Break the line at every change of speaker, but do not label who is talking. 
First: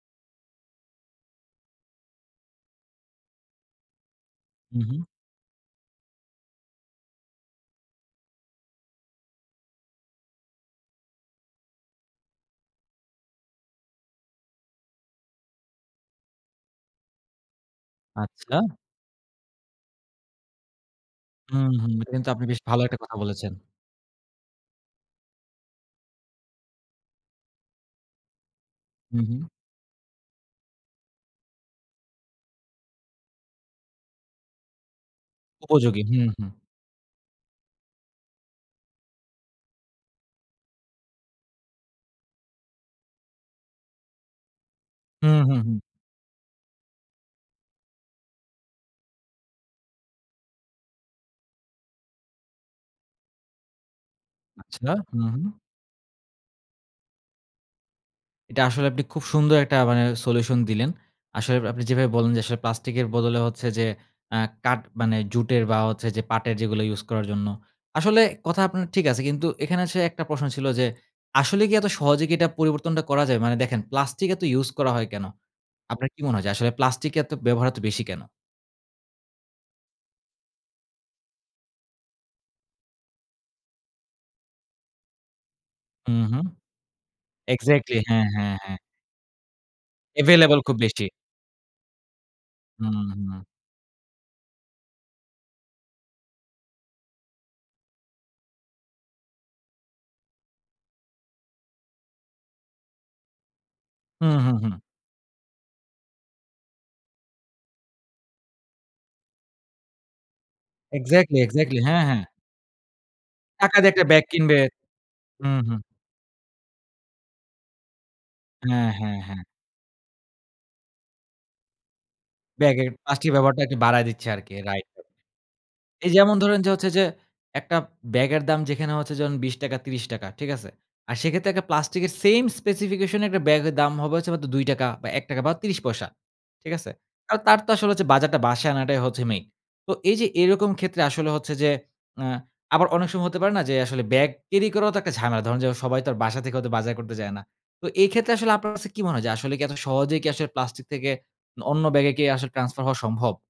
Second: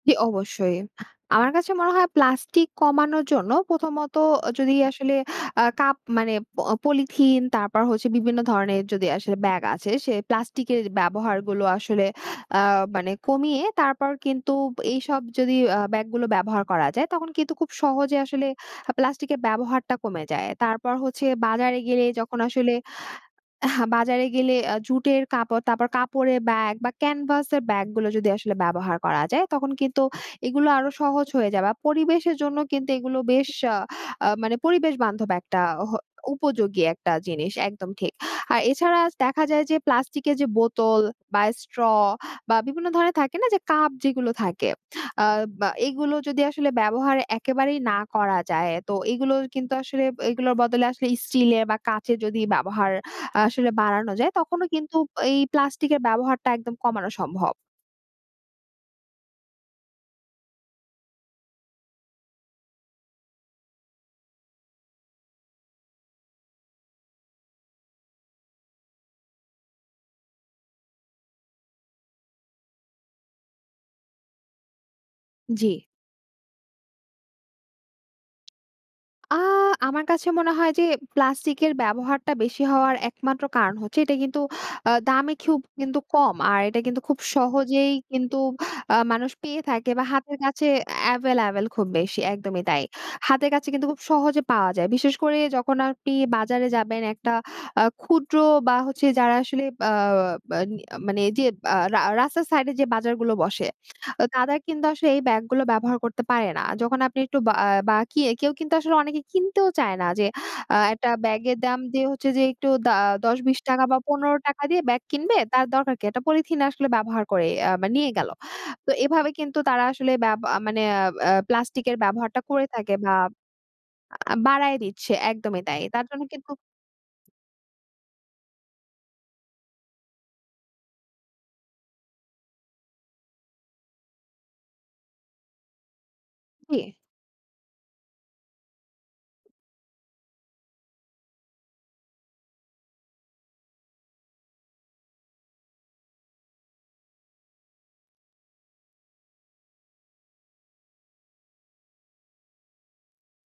জ্বি অবশ্যই। আমার কাছে মনে হয় প্লাস্টিক কমানোর জন্য প্রথমত আ যদি
উ, হু।
আসলে আ কাপ মানে অ পলিথিন তারপর হচ্ছে বিভিন্ন ধরণের যদি আসলে ব্যাগ আছে সেই প্লাস্টিকের ব্যবহারগুলো আসলে আ মানে কমিয়ে তারপর কিন্তু এইসব যদি আ ব্যাগগুলো ব্যবহার করা যায়। তখন কিন্তু খুব সহজে আসলে
আচ্ছা।
আ প্লাস্টিকের ব্যবহারটা কমে যায়। তারপর হচ্ছে
হুম,
বাজারে
হুম।
গেলে
এটা কিন্তু
যখন
আপনি বেশ
আসলে
ভালো একটা কথা বলেছেন।
বাজারে গেলে আ জুটের কাপড়, তারপর কাপড়ের ব্যাগ বা ক্যানভাস এর ব্যাগ গুলো যদি আসলে ব্যবহার
হু,
করা
হু।
যায় তখন কিন্তু এগুলো আরো সহজ হয়ে যাবা। পরিবেশের জন্য কিন্তু এগুলো বেশ আ আ মানে পরিবেশ বান্ধব একটা হ
উপযোগী। হুম, হুম।
উপযোগী একটা জিনিস একদম ঠিক। আর এছাড়া দেখা যায় যে প্লাস্টিক এর যে বোতল বা স্ট্র বা বিভিন্ন ধরনের থাকে না যে কাপ যেগুলো থাকে। আ
হুম, হুম,
বা
হুম।
এগুলো যদি আসলে ব্যবহার একেবারেই না করা যায়। তো এগুলো কিন্তু আসলে এগুলোর বদলে আসলে স্টিল এর বা কাঁচের যদি ব্যবহার আসলে বাড়ানো যায় তখনও
আচ্ছা।
কিন্তু
হুম,
এই
হুম।
প্লাস্টিক এর ব্যবহারটা একদম কমানো সম্ভব।
এটা আসলে আপনি খুব সুন্দর একটা মানে সলিউশন দিলেন। আসলে আপনি যেভাবে বললেন যে আসলে প্লাস্টিকের বদলে হচ্ছে যে অ্যা কাঠ মানে জুটের বা হচ্ছে যে পাটের যেগুলো ইউজ করার জন্য। আসলে কথা আপনার ঠিক আছে। কিন্তু এখানে আসে একটা প্রশ্ন ছিল যে, আসলে কি এত সহজে কি এটা পরিবর্তনটা করা যায়? মানে দেখেন প্লাস্টিক এত ইউজ করা হয় কেন?
জ্বি।
আপনার কি মনে হয় যে আসলে প্লাস্টিক এর এত ব্যবহার এত বেশি কেন?
আ আমার কাছে মনে হয় যে প্লাস্টিকের ব্যবহারটা বেশি হওয়ার একমাত্র কারণ হচ্ছে এটা কিন্তু আ দামে খুব কিন্তু
হুম,
কম
হুম।
আর এটা কিন্তু খুব সহজেই
এক্সাক্টলি, হ্যাঁ,
কিন্তু
হ্যাঁ, হ্যাঁ।
আ মানুষ পেয়ে থাকে বা হাতের
এভেইলেবল
কাছে
খুব বেশি।
এভেইলেবল খুব বেশি একদমই তাই।
হুম, হুম।
হাতের কাছে কিন্তু খুব সহজে পাওয়া যায়। বিশেষ করে যখন আপনি বাজারে যাবেন একটা আ ক্ষুদ্র বা হচ্ছে যারা আসলে আ আ মানে এই যে আ রা রাস্তার সাইড এ যে বাজারগুলো বসে
হুম,
তারা
হুম, হুম।
কিন্তু আসলে এই ব্যাগগুলো ব্যবহার করতে পারে না। যখন আপনি একটু বাআ বাকি একেউ কিন্তু আসলে অনেকে কিনতেও চায় না। যে আ একটা
এক্সাক্টলি,
ব্যাগের দাম
এক্সাক্টলি। হ্যাঁ,
দিয়ে
হ্যাঁ।
হচ্ছে যে একটু দা ৳১০,৳২০
টাকা
টাকা
দিয়ে
বা
একটা ব্যাগ
৳১৫
কিনবে।
টাকা দিয়ে ব্যাগ কিনবে
হুম,
তার
হুম।
দরকার কী? একটা পলিথিন আসলে ব্যবহার করি আ নিয়ে গেল।
হ্যাঁ,
তো
হ্যাঁ,
এভাবে
হ্যাঁ।
কিন্তু তারা আসলে বেব মানে অ্যা অ্যা প্লাস্টিক এর ব্যবহারটা করে
ব্যাগে
থাকে বা
প্লাস্টিক ব্যাবহারটা একটু বাড়ায় দিচ্ছে
আ
আরকি রাইট,
বাড়ায়
রাইট।
দিচ্ছে একদমই তাই। তার
এই
জন্য
যেমন
কিন্তু
ধরেন যে হচ্ছে যে একটা ব্যাগের দাম যেখানে হচ্ছে যে ৳২০ টাকা, ৳৩০ টাকা, ঠিক আছে? আর সেক্ষেত্রে একটা প্লাস্টিকের সেইম স্পেসিফিকেশন একটা ব্যাগের দাম হবে হচ্ছে মাত্র ৳২, ৳১, ৩০ পয়সা, ঠিক আছে?
জী।
আর তার তো আসলে হচ্ছে বাজারটা বাসায় আনাটাই হচ্ছে মেইন। তো এই যে এরকম ক্ষেত্রে আসলে হচ্ছে যে আ আবার অনেক সময় হতে পারে না যে আসলে ব্যাগ ক্যারি করাও তো একটা ঝামেলা। ধরুন সবাই তো বাসা থেকে হয়তো বাজার করতে যায় না। তো এই ক্ষেত্রে আসলে আপনার কাছে কি মনে হয় যে আসলে কি এত সহজেই কি আসলে প্লাস্টিক থেকে অন্য ব্যাগে কি আসলে ট্রান্সফার হওয়া সম্ভব?